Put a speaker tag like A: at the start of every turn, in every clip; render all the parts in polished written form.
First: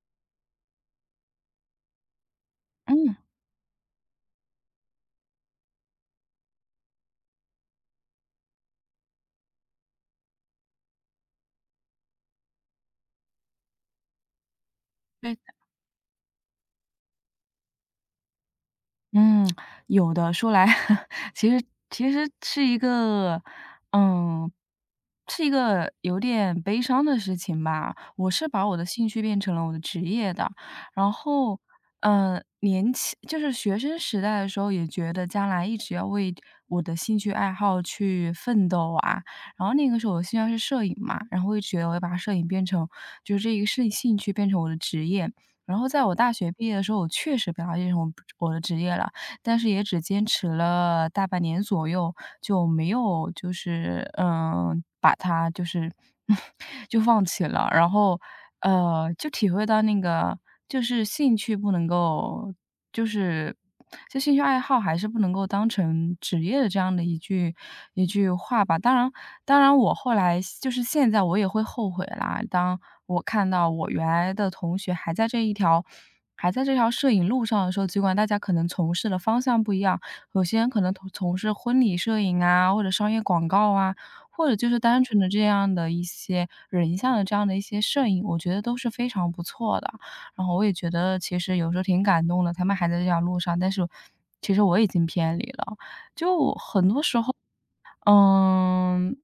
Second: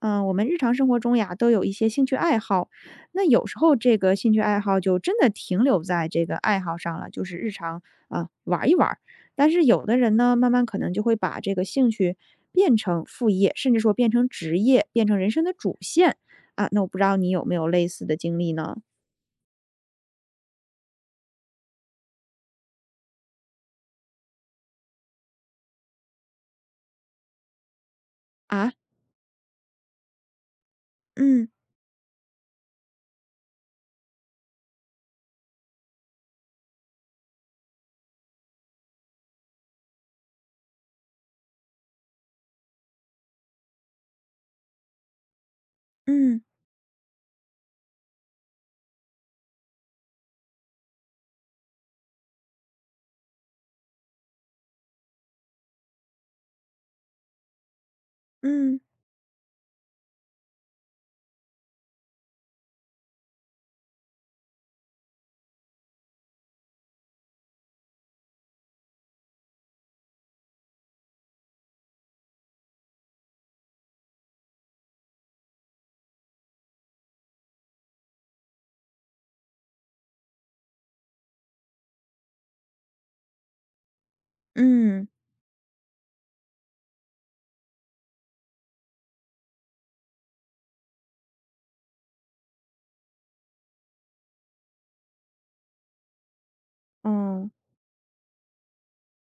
A: 嗯，我们日常生活中呀，都有一些兴趣爱好。
B: 嗯，
A: 那有时候这个兴趣爱好就真的停留在这个爱好上了，就是日常啊、玩一玩儿。但是有的人呢，慢慢可能就会把这个兴趣变成副业，甚至说变成职业，变成人
B: 对的。
A: 生的主线啊。那我不知道你有没有类似的经历呢？
B: 嗯，有的。说来 其实其实是一个嗯，有点悲伤的事情吧。我是把
A: 啊，
B: 我的兴趣变成了我的职业的，然
A: 嗯
B: 后，年轻就是学生时代的时候也觉得将来一直要为我的兴趣爱好去奋斗啊。然后那个时候我的兴趣爱好是摄影嘛，然后我直觉得我要把摄影变成就是这一个兴趣变成我的职业。然后在我大
A: 嗯
B: 学毕业的时候，我确实表达这种我的职业了，但是也只坚持了大半年左右，就没有就是把它就是 就放弃了。然后
A: 嗯
B: 就体会到那个就是兴趣不能够就是这兴趣爱好还是不能够当成职业的这样的一句话吧。当然，我后来就是现在我也会后悔啦，当我看到我原来的同学还在这条摄影路上的时候，尽管大家可能从事的方向不一样，有些人可能从事婚礼摄影啊，或者商业广告啊，或者就是单
A: 嗯嗯，
B: 纯的这样的一些人像的这样的一些摄影，我觉得都是非常不错的。然后我也觉得其实有时候挺感动的，他们还在这条路上，但是其实我已经偏离了。有时候，
A: 哦
B: 嗯，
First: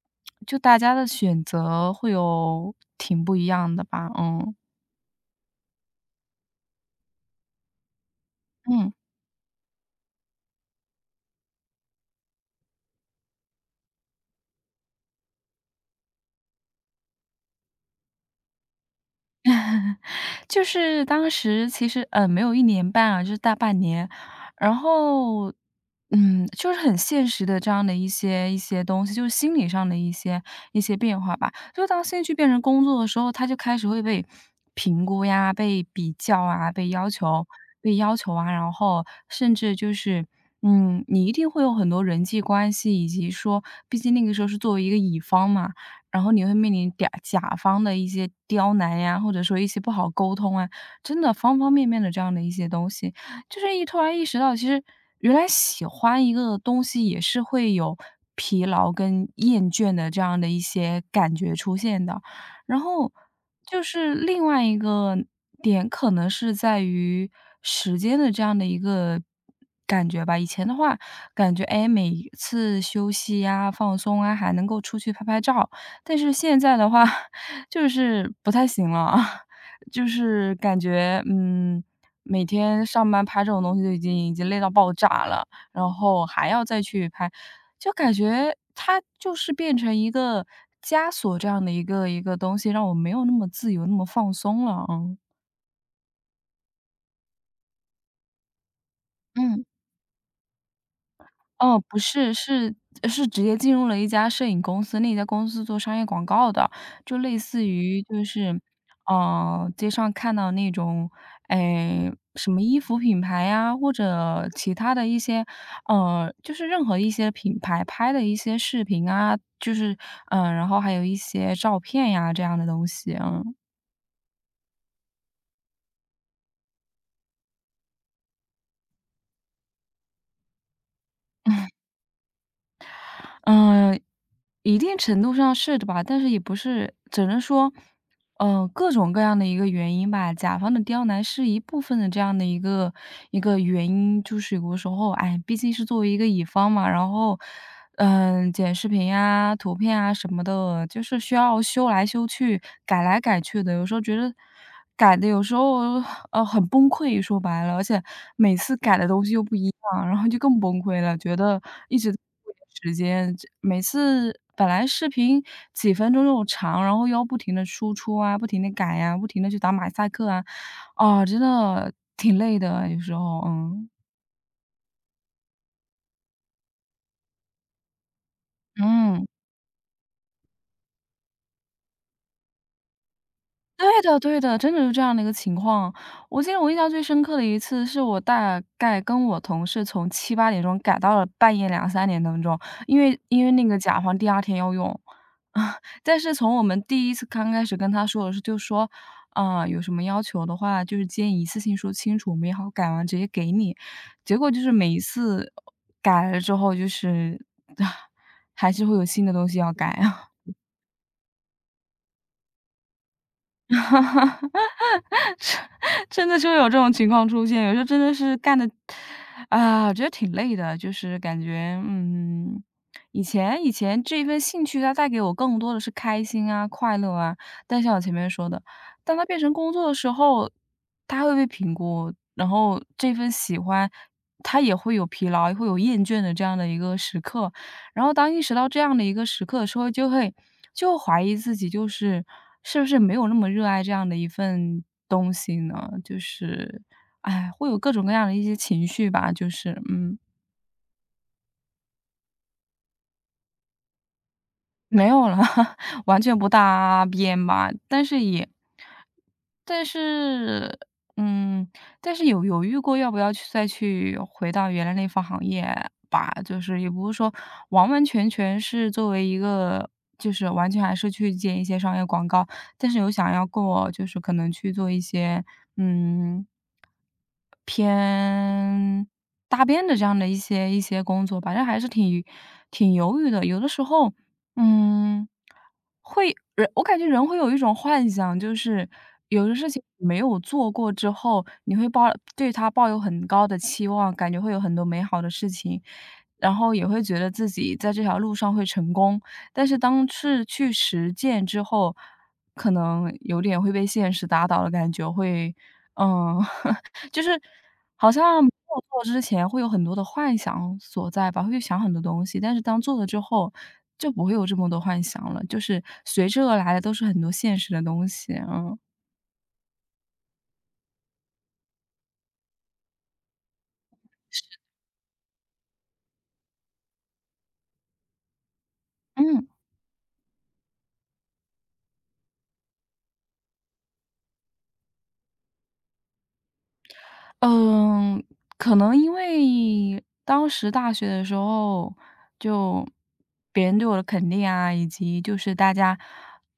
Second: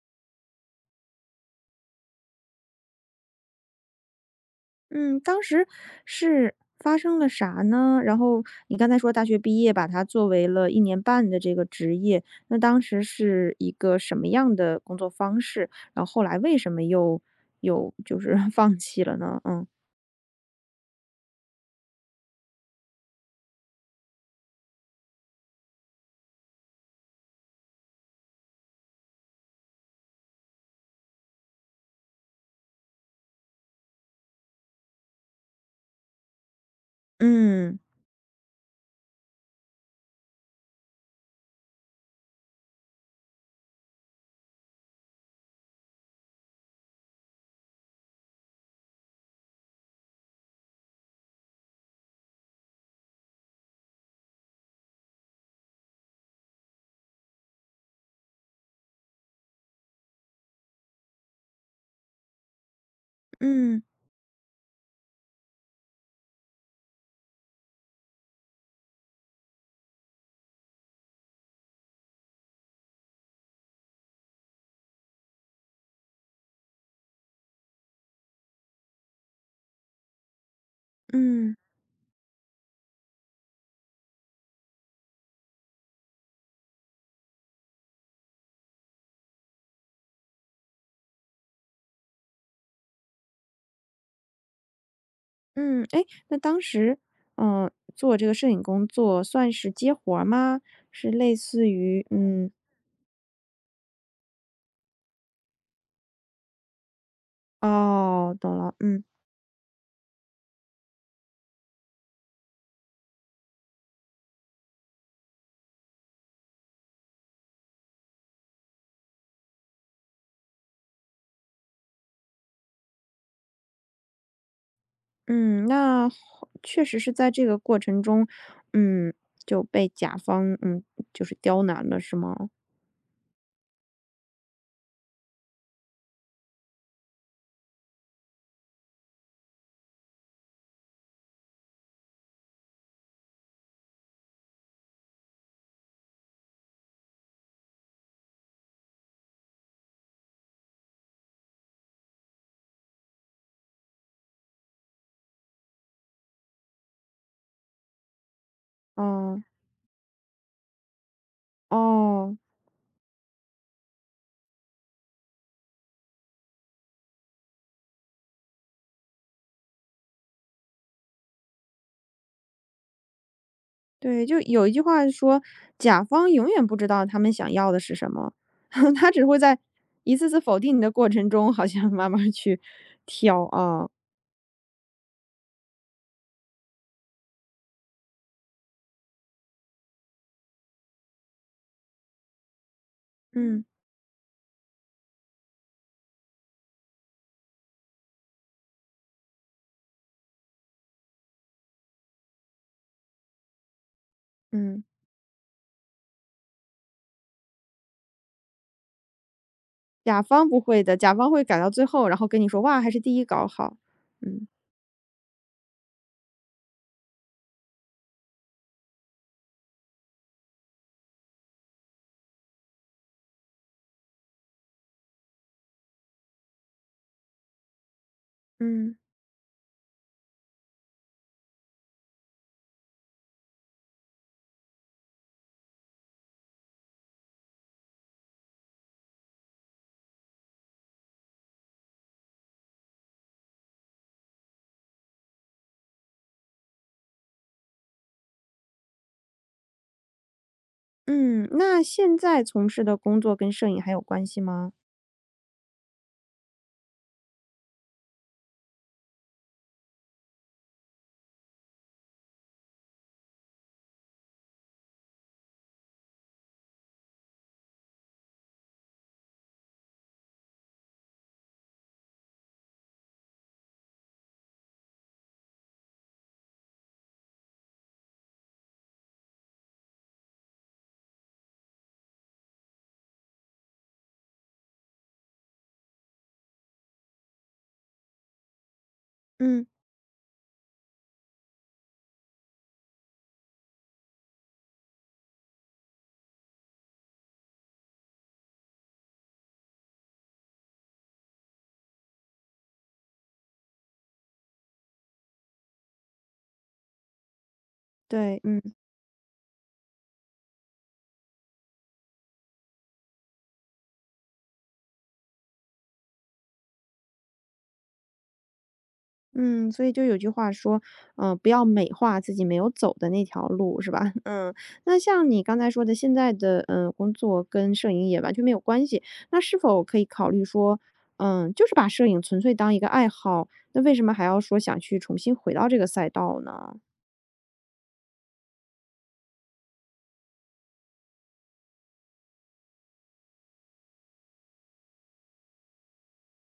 B: 就大家的选择会有挺不一样的吧，嗯，
A: 嗯，当时是发生了啥呢？然后你刚
B: 嗯。
A: 才说大学毕业把它作为了一年半的这个职业，那当时是一个什么样的工作方式？然后后来为什么又有就是 放弃了呢？嗯。
B: 就是当时其实，没有一年半啊，就是大半年。然后，就是很现实的这样的一些东西，就是心理上的一些变化吧。就当兴趣变成工作的时候，他就开始会被评估呀、被比较啊、被要求
A: 嗯，
B: 被要求啊，然后甚至就是，你一定会有很多人际关系，以及说毕竟那个时候是作为一个乙方嘛，然后你会面临嗲甲方的一些刁难呀，或者说一些不好沟通啊，真的方方面面的这样的一些东西。就是一突然意识到，其实原来喜欢一个东西也是会有疲劳跟厌倦的这样的一些感觉出现的。然后就
A: 嗯，
B: 是另外一个点，可能是在于时间的这样的一个感觉吧。以前的话，感觉哎，每一次休息呀、放松啊，还能够出去拍拍照，但是现在的话，就是不太行了啊，就是感觉，
A: 嗯，
B: 每天上班拍这种东西就已经累到爆炸了，然后还要再去拍，就感觉它就是变成一个枷锁这样的一个东西，让我没有那么自由、那么放松了，嗯。
A: 嗯，哎，那当时，做这个摄影工作算是接活儿吗？是类似
B: 哦，不
A: 于
B: 是，是直接进入了一家摄影公司，那家公司做商业广告的，就类似于就
A: 哦，懂
B: 是，
A: 了，嗯。
B: 街上看到那种，哎，什么衣服品牌呀，或者其他的一些，就是任何一些品牌拍的一些视频啊，就是，然后还有一些照片呀，这样的东西，嗯。
A: 嗯，那后确实是在这个过程中，嗯，就被甲方，就是刁难了，是吗？
B: 嗯，一定程度上是的吧，但是也不是，只能说，各种各样的一个原因吧。甲方的刁难是一部分的这样的一个原因，就是有的时候，哎，毕竟是作为一个乙方嘛，然后，剪视频啊、图片啊什么的，就是需要修来修去、改来改去的。有时候觉得改的，有时候很崩溃，说白了，而且每次改的东西
A: 哦，
B: 又不一样，然后就更崩溃了，觉得一直。
A: 哦，
B: 时间，这每次本来视频几分钟又长，然后又要不停的输出啊，不停的改呀，不停的去打马赛克啊，啊，真的挺累的，有时候，
A: 对，就有一句话说，甲方永远不知道他们想要的是什么，他只
B: 嗯。
A: 会在一次次否定你的过程中，好像慢慢去挑啊，
B: 对的对的，真的是这样的一个情况。我记得我印象最深刻的一次，是我大概跟我同事从七八点钟改到了半夜两三点当中，因为那
A: 嗯
B: 个甲方第二天要用。但是从我们第一次刚开始跟他说的是，就说，啊，有什么要求的话，就是建议一次性说清楚，我们也好改完直接给你。结果就是
A: 嗯，
B: 每一次改了之后，就是 还是会有新的东西要改。
A: 甲方不会的，甲方会改到最后，然后跟你说，哇，还是第一稿好，嗯
B: 真的就有这种情况出现，有时候真的是干的，啊，我觉得挺累的，就是感觉，以前这一份兴趣它带给我更多的是开心啊、快乐啊，但像我前面说的，
A: 嗯
B: 当它变成工作的时候，它会被评估，然后这份喜欢它也会有疲劳，也会有厌倦的这样的一个时刻，然后当意识到这样的一个时刻的时候，就会就怀疑自己，就是是不是没有那么热爱这样的一份东西呢？就是，哎，会有各种各样的一些情绪吧，就是，嗯。
A: 嗯，那现在从事的工作跟摄影还有关系吗？
B: 没有了，完全不搭边吧。但是也但是嗯，但是有犹豫过要不要去再去回到原来那份行业吧，就是也不是说完完全全是作为一个就是完全还是去接一些商业广告，但是有想要过就是可能去做一些，嗯，偏搭边的这样的一些工作反正还是挺犹豫的。有的时候，嗯，我感觉人会有一种幻想，就是有的
A: 嗯。
B: 事情没有做过之后，你会抱对他抱有很高的期望，感觉会有很多美好的事情，然后也会觉得自己在这条路上会成功。但是当是去实践之后，可能有点会被现实打倒的感觉，会嗯。就是好
A: 对，
B: 像没
A: 嗯
B: 有做之前会有很多的幻想所在吧，会去想很多东西，但是当做了之后，就不会有这么多幻想了，就是随之而来的都是很多现实的东西，嗯。
A: 嗯，所以就有句话说，不要美化自己没有走的那条路，是吧？嗯，那像你刚才说的，现在的工作跟摄影也完全没有关系，那
B: 嗯，
A: 是否可以考虑说，就是把摄影纯粹当一个爱好，那为什么还要说想去重新回到这个赛道呢？
B: 嗯，可能因为当时大学的时候，就别人对我的肯定啊，以及就是大家，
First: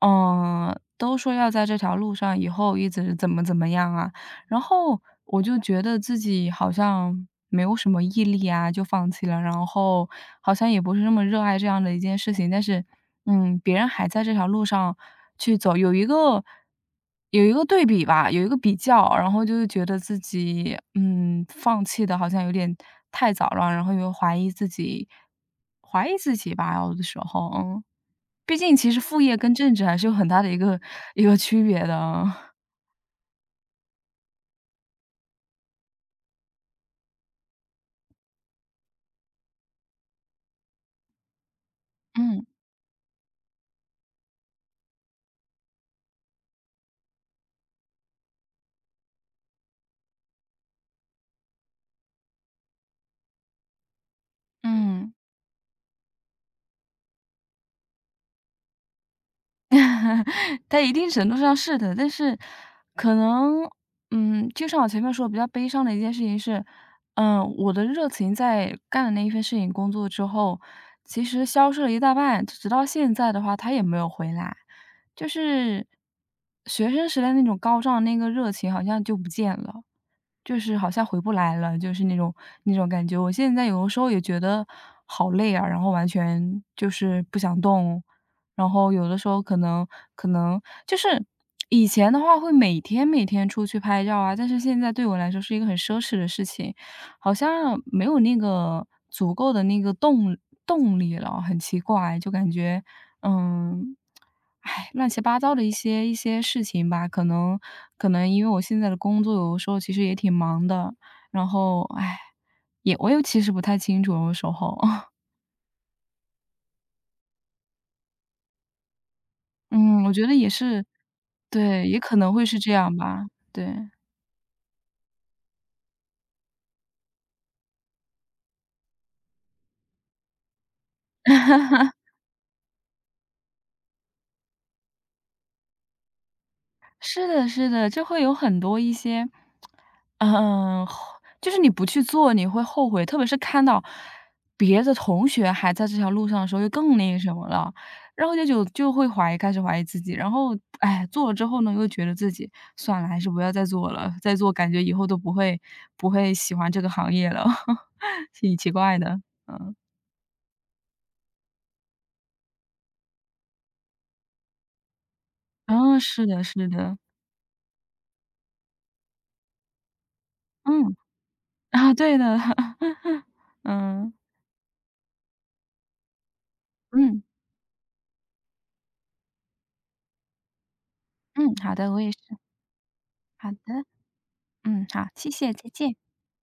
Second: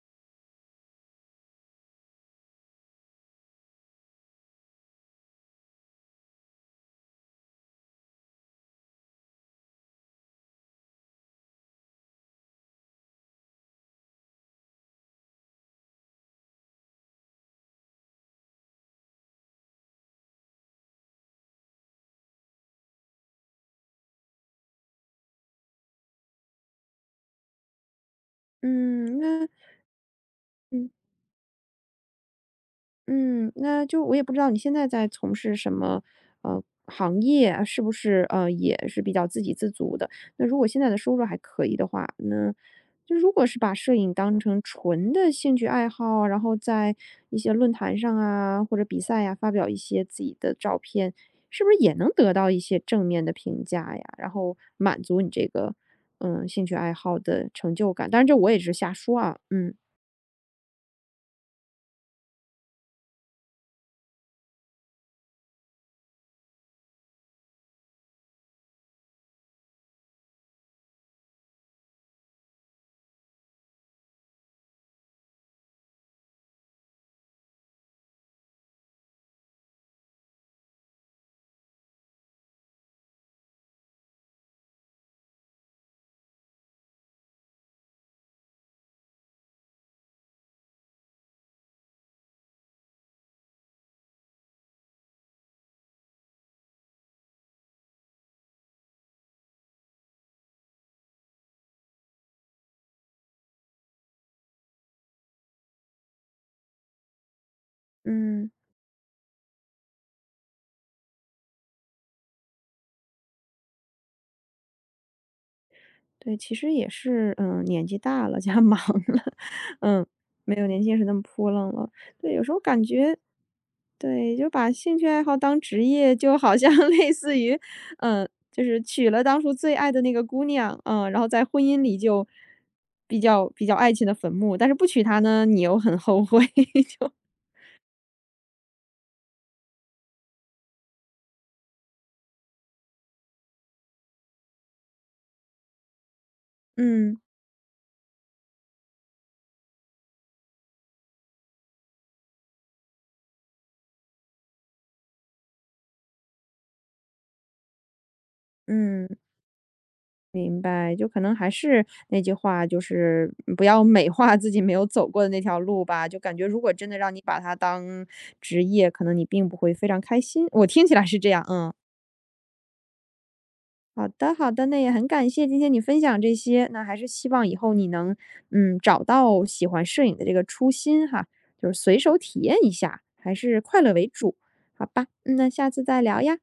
B: 都说要在这条路上以后一直怎么怎么样啊，然后我就觉得自己好像没有什么毅力啊，就放弃了，然后好像也不是那么热爱这样的一件事情，但是，别人还在这条路上去走，有一个对比吧，有一个比较，然后就是觉得自己，放弃的好像有点太早了，然后又怀疑自己吧，有的时候，毕竟其实
A: 嗯，
B: 副业
A: 那
B: 跟正职还是有很大的一个
A: 嗯。
B: 一个区别的，
A: 嗯，那就我也不知道你现在在从事什么，行业啊，是不是也是比较自给自足的？那如果现在的收入还可以的话，
B: 嗯。
A: 那就如果是把摄影当成纯的兴趣爱好，然后在一些论坛上啊或者比赛呀、发表一些自己的照片，是不是也能得到一些正面的评价呀？然后满
B: 嗯嗯。
A: 足你这个兴趣爱好的成就感？当然，这我也是瞎说啊，嗯
B: 在一定程度上是的，但是可能，就像我前面说，比较悲伤的一件事情是，我的热情在干了那一份摄影工作之后，其实消失了一大半，直到现在的话，它也没有回来。就是学生时代那种高涨的那个热情好像就不见了。就是好像回不来了，就是那种感觉。我现在有的时候也觉得好累啊，然后完全就是不想动，然后有的时候可能就是以前的话会每天每天出去拍照啊，但是现在对我来说是一个很奢侈的事情，好像没有那个足够的那个动力了，很奇怪，就感觉嗯唉，乱七八糟的一些事情吧，可能因为
A: 嗯。
B: 我现在的工作有的时候其实也挺忙的，然后唉，我也其实不太清楚，有的时候，
A: 对，其实也是，年纪大了加忙了，
B: 嗯，
A: 嗯，
B: 我觉得也
A: 没有年
B: 是，
A: 轻时那么扑棱
B: 对，
A: 了。
B: 也可能
A: 对，有
B: 会
A: 时
B: 是
A: 候
B: 这
A: 感
B: 样
A: 觉，
B: 吧，对，
A: 对，就把兴趣爱好当职业，就好像 类似于，就是娶了当初最爱的那个姑娘，然后在婚姻里就比较爱情的坟墓，但是不娶她呢，你又很后悔，就
B: 是的，是的，就会有很多一些嗯，后就是你不去做，你会后悔，特别是看到别的同学还在这条路上的时候，就更那个
A: 嗯
B: 什么了。然后就会怀疑，开始怀疑自己。然后，哎，做了之后呢，又觉得自己算了，还是不要再做了，再做感觉以后都不会喜欢这个行业了，挺奇怪
A: 嗯。
B: 的。嗯，
A: 明白，就可能还是那句话，就是不要美化自己没有走过的那条路
B: 嗯，
A: 吧。就
B: 是
A: 感
B: 的，
A: 觉如
B: 是
A: 果真
B: 的，
A: 的让你把它当职业，可能你并不会非常开心。我听起
B: 嗯，
A: 来是这样，嗯，
B: 啊，对的，
A: 好
B: 嗯，
A: 的，好的，那也很感谢今天你分享这些，那还是
B: 嗯，
A: 希望以后你能找到喜欢摄影的这个初心哈，
B: 嗯，
A: 就
B: 好
A: 是
B: 的，
A: 随
B: 我也是，
A: 手体验一下，还
B: 好
A: 是快
B: 的，
A: 乐为主，好
B: 嗯，好，
A: 吧？
B: 谢
A: 嗯那
B: 谢，再
A: 下次
B: 见。
A: 再聊呀。